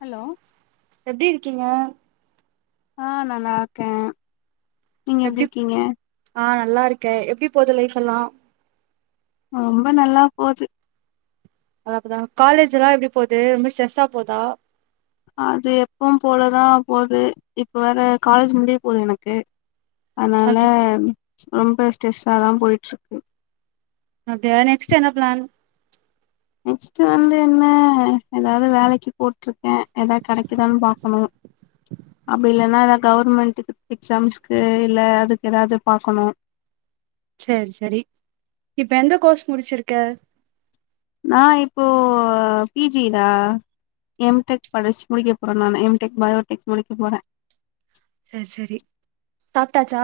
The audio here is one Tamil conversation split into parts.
ஹலோ எப்டி இருக்கீங்க ஆ நா நல்லார்க்கே நீங்க எப்டி இருக்கீங்க ஆ நல்லாருக்கே எப்டி போது லைஃப்ஃபெல்லா ரொம்ப நல்லா போது அத அப்டித்தா காலேஜிலா எப்டி போது ரொம்போ ஸ்ட்ரெஸ்ஸா போதா அது எப்பவு போலதா போது இப்ப வேறே காலேஜ் முடிய போது எனக்கு அதனால அப்டி ரொம்போ ஸ்ட்ரெஸாதா போயிட்ருக்கு அப்டியா நெக்ஸ்டு என்ன பிளான் நெக்ஸ்ட் வந்து என்ன எதாவது வேலைக்கு போட்டிருக்கே எதா கெடைக்குதான்னு பாக்கணு அப்டி இல்லன்னா அதான் கவர்மெண்ட்டுக்கு எக்ஸாம்ஸ்க்கு இல்ல அதுக்கு எதாவது பாக்கணு சேர் சரி இப்ப எந்த கோர்ஸ் முடிச்சிருக்க நான் இப்போ பி ஜிடா எம் டெக் படிச்சு முடிக்க போறே நான் எம் டெக் பயோடெக் முடிக்க போறே சேர் செரி சாப்ட்டாச்சா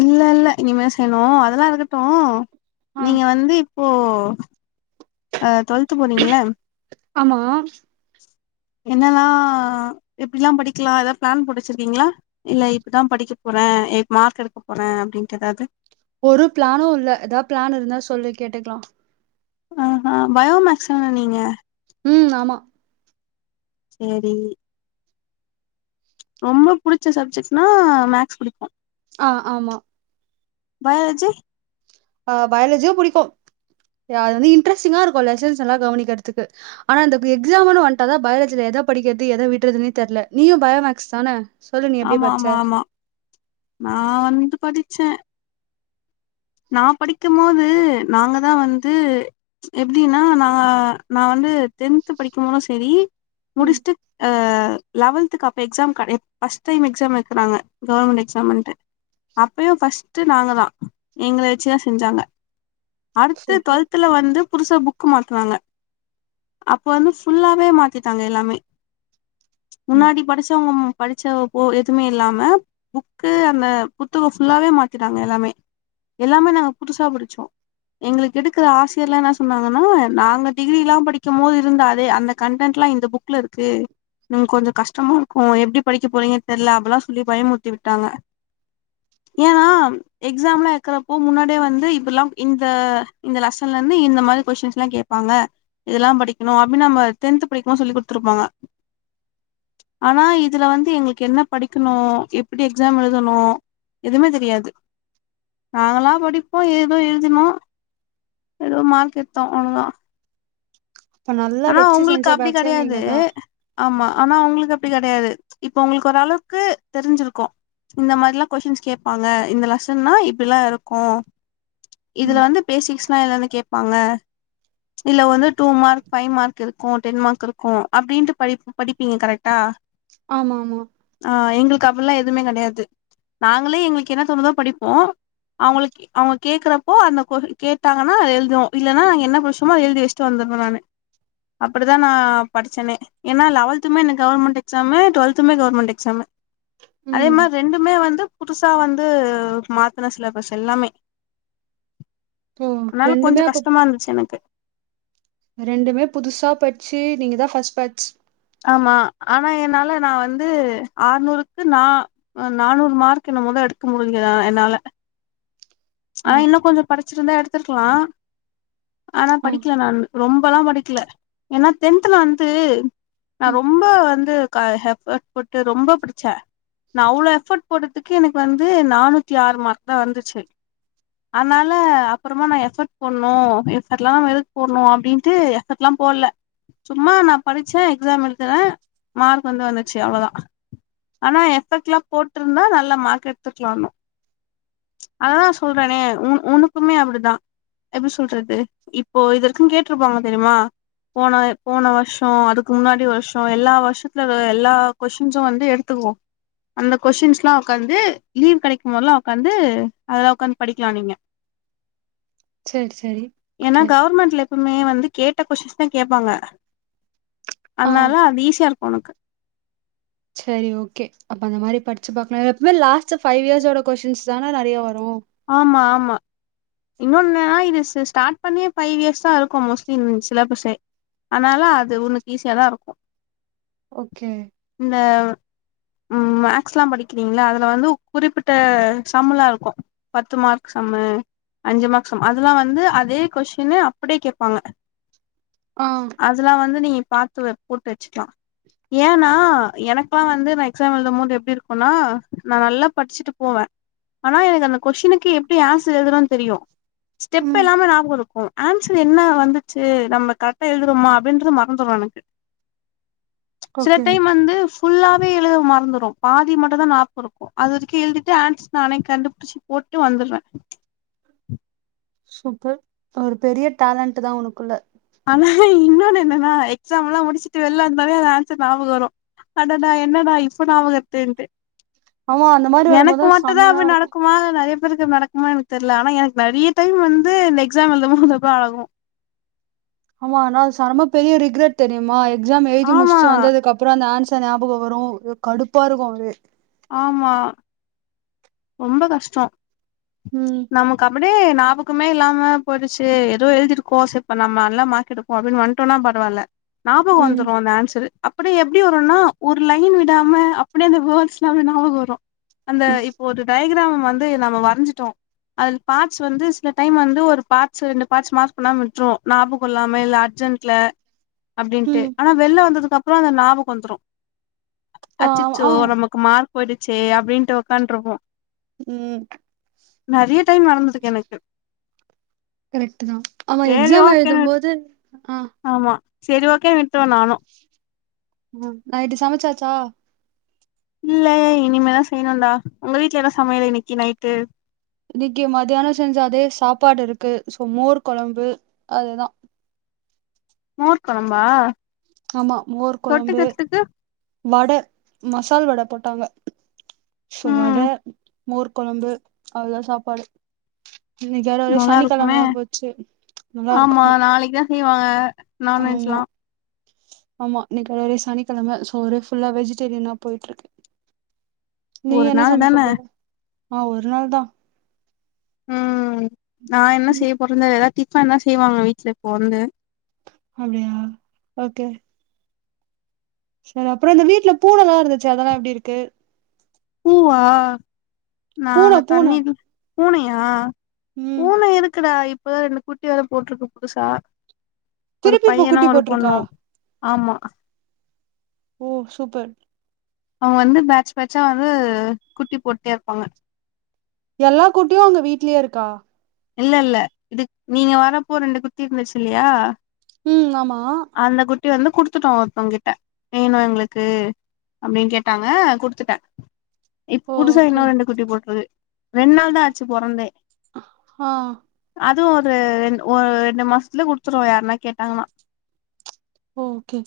இல்லல்ல இனிமே செய்ணு அதெலா இருக்கட்டு ஆ நீங்க வந்து ஓ ஓ ஓ டுவெல்த்து போறீங்கள்ள ஆமா என்னன்னா எப்டிலா படிக்கலா எதாது பிளான் போட்டு வச்சிருக்கீங்ளா இல்ல இப்டிதான் படிக்க போறே எயிட் மார்க் எடுக்க போறே அப்டின்ட்டு எதாவது ஒரு பிளானு இல்ல எதா பிளான் இருந்தா சொல்லு கேட்டுக்லா ஆஹா பயோ மேக்ஸ் தான நீங்க ம் ஆமா சேரி ரொம்ப புடிச்ச சப்ஜெக்ட்னா மேக்ஸ் புடிக்கும் ஆ ஆமா பயாலஜி ஆ பயாலஜியோ புடிக்கும் அது வந்து இன்ட்ரெஸ்டிங்கா இருக்கும் லெசன்ஸ் எல்லா கவனிக்றதுக்கு ஆனா இந்த எக்ஸாம்ன்னு வந்ட்டாதா பயாலஜில எத படிக்கிறது எத விட்றதுன்னே தெரில நீயும் பயோமக்ஸ் தானே ஆமா ஆமா ஆமா நா வந்து படிச்சே நா படிக்கு போது நாங்க தான் வந்து எப்டின்னா நா நா வந்து டென்த் படிக்கு போது செரி ம் முடிச்ட்டு ஆ லெவல்த்து அப்ப எக்ஸாம் கடயாது ஃபர்ஸ்ட் டைம் எக்ஸாம் வக்கிறாங்க கவர்மெண்ட் எக்ஸாம்ன்ட்டு அப்பயும் ஃபர்ஸ்ட் நாங்க தா எங்கள வச்சுதான் செஞ்சாங்க அடுத்து சூப்பர் டுவெல்த் த்துல வந்து புதுசா புக்கு மாத்துனாங்க அப்ப வந்து ஃபுல்லாவே மாத்திட்டாங்க எல்லாமே ம் முன்னாடி படிச்சவங்க படிச்ச போ எதுமே இல்லாம புக்கு அந்த புத்தக ஃபுல்லாவே மாத்திட்டாங்க எல்லாமே எல்லாமே நாங்க புதுசா படிச்சோ எங்களுக்கு எடுக்கிற ஆசியர்லாம் என்ன சொன்னாங்கன்னா நாங்க டிகிரி எல்லாஸபடிக்கும் போது இருந்த அதே அந்த கண்டென்ட்லாம் இந்த புக் ல இருக்கு நீங்க கொஞ்ச கஷ்டமா இருக்கும் எப்டி படிக்க போறீங்க தெரில அப்டில்லா சொல்லி பயமுறுத்தி விட்டாங்க ஏனா எக்ஸாம்லாம் இருக்கிறப்போ முன்னாடியே வந்து இப்பல்லா இந்த லெசன்ல இருந்து இந்த மாரி கொஸின்ஸ்லாம் கேப்பாங்க இதெல்லாம் படிக்கணு அப்டின்னு நம்ம டென்த் படிக்கும் போதுசொல்லி குத்துருப்பாங்க ஆனா இதுல வந்து எங்களுக்கு என்ன படிக்கணு எப்டி எக்ஸாம் எழுதணு எதுமே தெரியாது நாங்களா படிப்போம் ஏதோ எழுதினோ எதோ மார்க் எத்தோம் அவ்ளோ தான் இப்ப நல்லா ஆனா வச்சு செஞ்ச உங்களுக்கு அப்டி பேட்ச்சே கெடையாது நீங்க தா ஆமா ஆனா அவங்களுக்கு அப்டி கெடையாது இப்ப உங்களுக்கு ஓரளவுக்கு தெரிஞ்சிருக்கும் இந்த மாரிலா கொஸின்ஸ் கேப்பாங்க இந்த லெசன்ன்னா இப்டிலாம் இருக்கும் இதுல ம் வந்து பேசிக்ஸ்ல்லா என்னனு கேப்பாங்க இதுல வந்து டூ மார்க் ஃபைவ் மார்க் இருக்கும் டென் மார்க் இருக்கு அப்டின்ட்டு படி படிப்பீங்க கரெக்டா ஆமா ஆமா ஆ எங்களுக்கு அப்புல்லா எதுமே கடையாது நாங்களே எங்களுக்கு என்ன தோணுதோ படிப்போ அவங்களுக்கு அவங்க கேக்குறப்போ அந்த கேட்டாங்கன்னா அது எழுதுவோ இல்லன்னா நாங்க என்ன கொஸ்டி படிச்சோமோ எழுதி வச்சிட்டு வந்துடுவ நானு அப்டி தா நா படிச்சனே ஏன்னா லெவல்துமே கவர்ன்மெண்ட் எக்ஸாமு டுவெல்துமே கவர்மெண்ட் எக்ஸாமு அதே ம் மாரி ரெண்டுமே வந்து புதுசா வந்து மாத்தின சிலபெஸ் எல்லாமே ஓ அதனால கொஞ்ச ரெண்டுமே அப்ப கஷ்டமா இருந்துச்சு எனக்கு ரெண்டுமே புதுசா பச்சு நீங்க தான் ஃபர்ஸ்ட் பேச் ஆமா ஆனா என்னால நான் வந்து ஆறுநூறுக்கு நா நானூறு மார்க் என்னமோதா எடுக்க முடிஞ்சதா என்னால ஆ ஆனா இன்னும் கொஞ்சம் படிச்சிருந்தா எடுத்திருக்கலாம் ஆனா ஆ படிக்கல நானு ரொம்பலாம் படிக்கல ஏன்னா டென்துல வந்து நான் ம் ரொம்ப வந்து கால எஃபர்ட் போட்டு ரொம்ப பிடிச்சே நா அவ்வளோ எஃபர்ட் போட்டதுக்கே எனக்கு வந்து நானூத்தி ஆறு மார்க் தான் வந்துச்சு அனால அப்புறமா நான் எஃபர்ட் போணும் எஃபர்ட்ல்லாம் நம் எதுக்கு போடணும் அப்படின்ட்டு எஃபர்ட் எல்லாம் போடல சும்மா நான் படிச்சேன் எக்ஸாம் எழுதுனேன் மார்க் வந்து வந்துச்சு அவ்வளோதான் ஆனா எஃபெக்ட்லாம் போட்ருந்தா நல்லா மார்க் எடுத்துக்கலாம் இன்னும் அதான் சொல்றனே உன் உன்னக்குமே அப்டிதான் எப்படி சொல்றது இப்போ இதுவரைக்கு கேட்ருப்பாங்க தெரியுமா போன போன வருஷோ அதுக்கு முன்னாடி வருஷோ எல்லா வருஷத்துலவே எல்லா கொஷ்டின்ஸு வந்து எடுத்துக்குவோ அந்த கொஷ்டின்ஸ்ல்லா உக்காந்து லீவ் கெடைக்கும் போதெல்லா ஒக்காந்து அதெல்லா ஒட்காந்து படிக்கலா நீங்க சரி சரி ஏன்னா ஓகே கவர்மெண்ட்ல எப்போமே வந்து கேட்ட கொஷ்டின்ஸ் தா கேப்பாங்க ஆ அதனால அது ஈஸிய இருக்கு உனக்கு செரி ஓக்கே அப்ப அந்த மாறி படிச்சு பாக்கலா எப்பமே லாஸ்ட் பைவ் இயர்ஸோட கொஷ்டின்ஸ் தானே நறையா வரு ஆமா ஆமா இன்னொன்னா இது சிஸ் ஸ்டார்ட் பண்ணியே ஃபைவ் இயர்ஸ் தா இருக்கு மோஸ்ட்லி சிலபஸே ஆனாலு அது உனக்கு ஈஸியாதா இருக்கு ஓக்கே இந்த உம் மேக்ஸ்ல்லா படிக்கிறீங்களா அதுல வந்து குறிப்பிட்ட சம்ளா இருக்கு பத்து மார்க்கு சம்மு அஞ்சு மார்க் சம்மு அதெல்லா வந்து அதே கொஷ்டினு அப்படியே கேப்பாங்க [inaudible] ஆ அதெல்லா வந்து நீங்க பாத்து வ போட்டு வச்சுக்கலா ஏன்னா எனக்குலா வந்து நா எக்ஸாம் எழுதும் போது எப்படி இருக்கும்னா நா நல்லா படிச்சுட்டு போவே ஆனா எனக்கு அந்த கொஷ்டினுக்கு எப்படி ஆன்சர் எழுதுணுனு தெரியு ஸ்டெப்பு ம் எல்லாமே நாபகோ இருக்கு ஆன்சர் என்னா வந்துச்சு நம்ம கரெக்டா எழுதுறோமா அப்படின்றது மறந்துரு எனக்கு சில ஓகே டைம் வந்து ஃபுல்லாவே எழுத மறந்துரு பாதி மட்டு தா ஞாபகோ இருக்கு அது வரைக்கு எழுதிட்டு ஆண்ஸ்ஸர் நானே கண்டுபுடிச்சி போட்டு வந்துருவே சூப்பர் ஒரு பெரிய டேலண்ட் தா உனக்குள்ள ஆனா இன்னொன்னு என்னன்னா எக்ஸாம் எல்லா முடிச்சுட்டு வெள்ள வந்தோனே அந்த ஆன்சர் ஞாபகோ வரு அடடா என்னடா இப்ப ஞாபகோ வருதுன்டு ஆமா அந்த மாரி எனக்கு வரும்போதுதா மட்டுதா செமையா அப்டி இருக்கு நடக்குமா இல்ல நறையப்பெ நறைய பேருகக்கு நடக்குமா எனக்கு தெர்ல ஆனா எனக்கு நெறைய டைம் வந்து இந்த எக்ஸாம் எழுதும்போது அப்படியாகு ஆமா ஆனா செம பெரிய ரிக்ரெட் தெரியுமா எக்ஸாம் எழுதி ஆமா முடிச்சுட்டு வந்ததுக்கு அப் அப்புறோ அந்த ஆன்சரா ஞாபகோ வரு ஏ கடுப்பா இருக்கு அது ஆமா ரொம்ப கஷ்டோ உம் நமக்கு அப்படேயே ஞாபகமே இல்லாம போயிடுச்சு ஏதோ எழுதிருக்கோ சேரி இப்ப நம்ம நல்ல மார்க் எடுப் ஓ அப்படின்னு வந்துட்டோன்னா பரவால்ல ஞாபகோ ம் வந்துரு அந்த ஆன்சரு அப்றோ எப்டி வருன்னா ஒரு லைன் விடாம அப்டியே அந்த வேர்ட்ஸ்லா அப்ப நியாபகோ வரு அந்த இப் ஒரு டயகிராம வந்து நம்ம வரஞ்சிட்டோ அதுல பாட்ஸ் வந்து சில டைம் வந்து ஒரு பாட்ஸ் ரெண்டு பாட்ஸ் மார்க் பண்ணாம விட்ருவோ ஞாப இல்லாம இல்ல அர்ஜெட் ல அப்டின்ட்டு ம் ஆனா வெள்ள வந்ததுக்கு அப்பற அந்த ஞாபக வந்துரு ஆ ஆமா அச்சிச்சோ நமக் மார்க் போயிடுச்சே அப்டின்ட்டு உக்காந்திருப்போ ம் நறைய டைம் வளந்திருக்கு எனக்கு கரெக்ட் தா ஆமா சேரி எக்ஸாம் ஓகேன்னு எழுதும் போது ஆ ஆமா சேரி ஓகே விட்டுறுவே நானு ம் நைய்ட்டு சமச்சாச்சா இல்ல இனிமே தா செய்ணுடா உங்க வீட்ல என்ன சமையல் இன்னிக்கி நைட்டு இன்னைக்கி மத்தியானம் செஞ்சா அதே சாப்பாடு இருக்கு சோ மோர் கொழம்பு அதுதா மோர் கொழம்பா ஆமா மோர் கொழம்பு தொட்டுக்கறதுக்கு வட மசால் வட போட்டாங்க சோ ம் வட மோர் கொழம்பு அவ்ள் தா சாப்பாடு இன்னிக்கு வேற ஒரே நல்லா இருக்குமே சனிக்கிழமையா போச்சி ஆமா நாளைக்கு தா செய்வாங்க நான் ஆமா வெஜ்ல்லா ஆமா இன்னிக்கி ஒர சனிக்கிழம சோ ஒரே ஃபுல்லா வெஜிடேரியனா போயிட்டு இருக்கு நீ ஒரு என்ன நாள் சமைக்க தான போற ஆ ஒரு நாள் தா ம் நா என்ன ம், செய்ய போறேந்த ஏதாவது டிஃபன் தா செய்வாங்க வீட்டுல இப்போ வந்து அப்டியா ஓகே சேரி அப்றோ இந்த வீட்டுல பூனெல்லா இருந்துச்சு அதெல்லா எப்டி இருக்கு பூவா நாங்க பூனை பூனை தண்ணில பூனையா ம் பூன எதுக்குடா இப்ப வேற ரெண்டு குட்டி வேற போட்ருக்கு புதுசா ஒரு திருப்பி இப்ப பையனு குட்டி ஒரு போட்டிருக்கா பொண்ணு ஆமா ஓ சூப்பர் அவன் வந்து பேட்ச் பேட்சா வந்து குட்டி போட்டே இருப்பாங்க எல்லா குட்டியு உங்க வீட்லியே இருக்கா இல்ல இல்ல இது நீங்க வரப்போ ரெண்டு குத்தி இருந்துச்சு இல்லையா ம் ஆமா அந்த குட்டி வந்து குடுத்துட்டோ ஒருத்தவ கிட்ட வேணு எங்களுக்கு அப்டின்னு கேட்டாங்க குடுத்துட்டே இப் புதுசா ஓகே இன்னோ ரெண்டு குட்டி போட்ருக்கு ரெண்டு நாள் தா ஆச்சு பொறந்தே ஆ அதுவு ஒரு ரெ ஒரு ரெண்டு மாசத்துல குடுத்துருவோ யார்ன்னா கேட்டாங்கன்னா ஓகே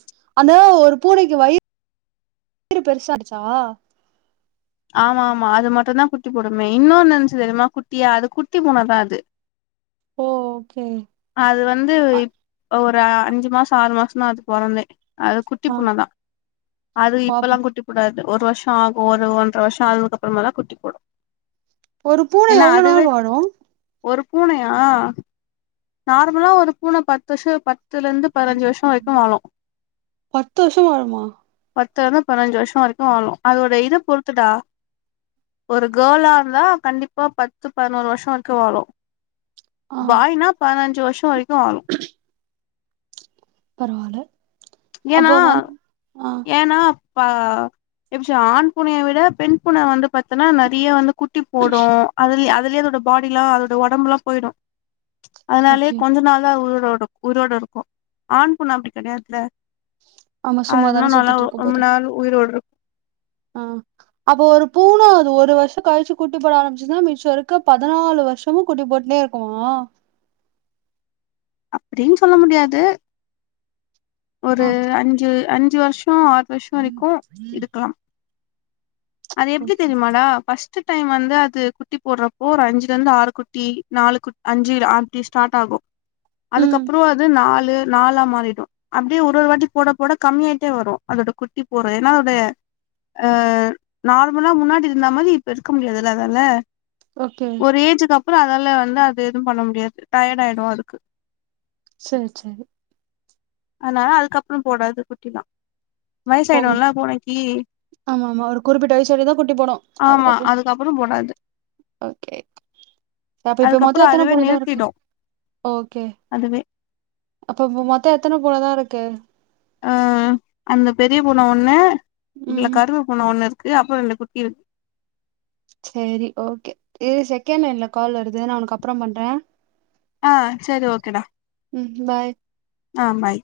அந்த ஒரு பூனைக்கு வயிறு பெருசாச்சா ஆமா ஆமா அது மட்டுந்தா குட்டி போடுமே இன்னொன்னு நினச்சு தெரியுமா குட்டியா அது குட்டி பூனதா அது [inaudible] ஒ ஓகே அது வந்து இப் ஒரு அஞ்சு மாசோ ஆறு மாசோ தா அவுது பொறந்தே அது குட்டி ஆ பூனதா அது இப்பல்லா பாப்போம் குட்டி போடாது ஒரு வருஷ ஆகு ஒரு ஒன் இத்தன வருஷோ அனாதுக்கப்றோதா குட்டி போடு ஒரு பூனை ஏன்னா எவ்ளோ அதுவே நாள் வாழு ஒரு பூனையா நார்மலா ஒரு பூனை பத்து வர்ஷோ பத் பத்துல இருந்து பதினெஞ்சு வருஷோ வரைக்கு வாழு பத்து வருஷம் வாழுமா பத்துல இருந்து பதினஞ்சு வருஷசோ வரைக்கு வாழு அதோட இத பொறுத்துடா ஒரு கேர்ளா இருந்தா கண்டிப்பா பத்து பதினோரு வருஷோ வரைக்கு வாழு ஆ பாயினா பதினஞ்சு வருஷோ வரைக்கு வாழு [inaudible] பரவால்ல ஏன்னா ஏன்னா எப்ப [unintelligible] ஆண் பூனைய விட பெண் பூனை வந்து பாத்தன்னா நறைய வந்து குட்டி போடு அதுலே அதுலயே அதோட பாடி எல்லா அதோட ஒடம்பு எல்லா போயிடு அதனாலேயே ஓகே கொஞ்சு நாள்தா உயிரோடு உயிரோடு இருக்கு ஆண் பூனை அப்படி கெடையாதுல ஆமா அதுனா சும்மாதான நல்லா சுத்திட்டு இருக்க ரொம்ப போது நாள் உயிரோட இருக்கு ஆ அப்ப ஒரு பூனா ஒரு வர்ஷொ கழ்ச்சு குட்டி போட ஆரம்பிச்சுன்னா மிச்சொ இருக்க பதினாலு வருஷமு குட்டி போட்டுனே இருக் [inaudible] அப்டின் சொல்ல முடியாது ஒரு ஆ அஞ்சு அஞ்சு வர்ஷோ ஆறு வர்ஷொ வரிக்கு இருக்கலா அது எப்டி ஓகே தெரியுமாடா ஃபஸ் ட்டு டைம் வந்து அது குட்டி போடுறப்போ ஒரு அஞ்சுல இருந்து ஆறு குட்டி நாலு குட் அஞ்சு ஆப்டி ஸ்டார்ட் ஆகு ம் அதுக்கப்புறொ அது நாலு நாலா மாறிடு அப்டியே ஒரு ஒரு வாட்டி போட போட கம்மியாயிட்டே வரு அதோட குட்டி போடுற ஏன்னா அது அ நார்மலா முன்னாடி இருந்த மாதி இப்போ இருக்க முடியாதுல்ல அதால ஓகே ஒரு ஏஜ்கு அப்புறொ அதால வந்து அது எதுவு பண்ண முடியாது டயர்டா ஆயிடு அது [inaudible] சேரி சேரி அதுனால அதுக்கப்றொ போடாது குட்டிலா போடு வயசாய்டுல்ல பூனைக்கி ஆமா ஆமா ஒரு குறிப்பிட்ட வயசு வரையு தா குட்டி போடு அது அ அதுக்கப்பறொ போடாது ஓகே அப்ப இப்ப மொத்தொ அதுக்கப்புறோ எத்தன அதுவே பூன தா இருக்கு நிறுத்திடு ஓகே அதுவே அப்ப இப்பொ மொத்தொ எத்தன பூனதா இருக்கு ஆ அந்த பெரிய பூன ஒன்னு இதுல ம் கருப்பு பூன ஒன்னு இருக்கு அப்பறொ ரெண்டு குட்டி இருக்கு சேரி ஓகே இரு செகெண்ட் லைன்ல கால் வருது நா உனக்கு அப்றொ பண்றே அ சேரி ஓகேடா ம் பாய் அ பாய்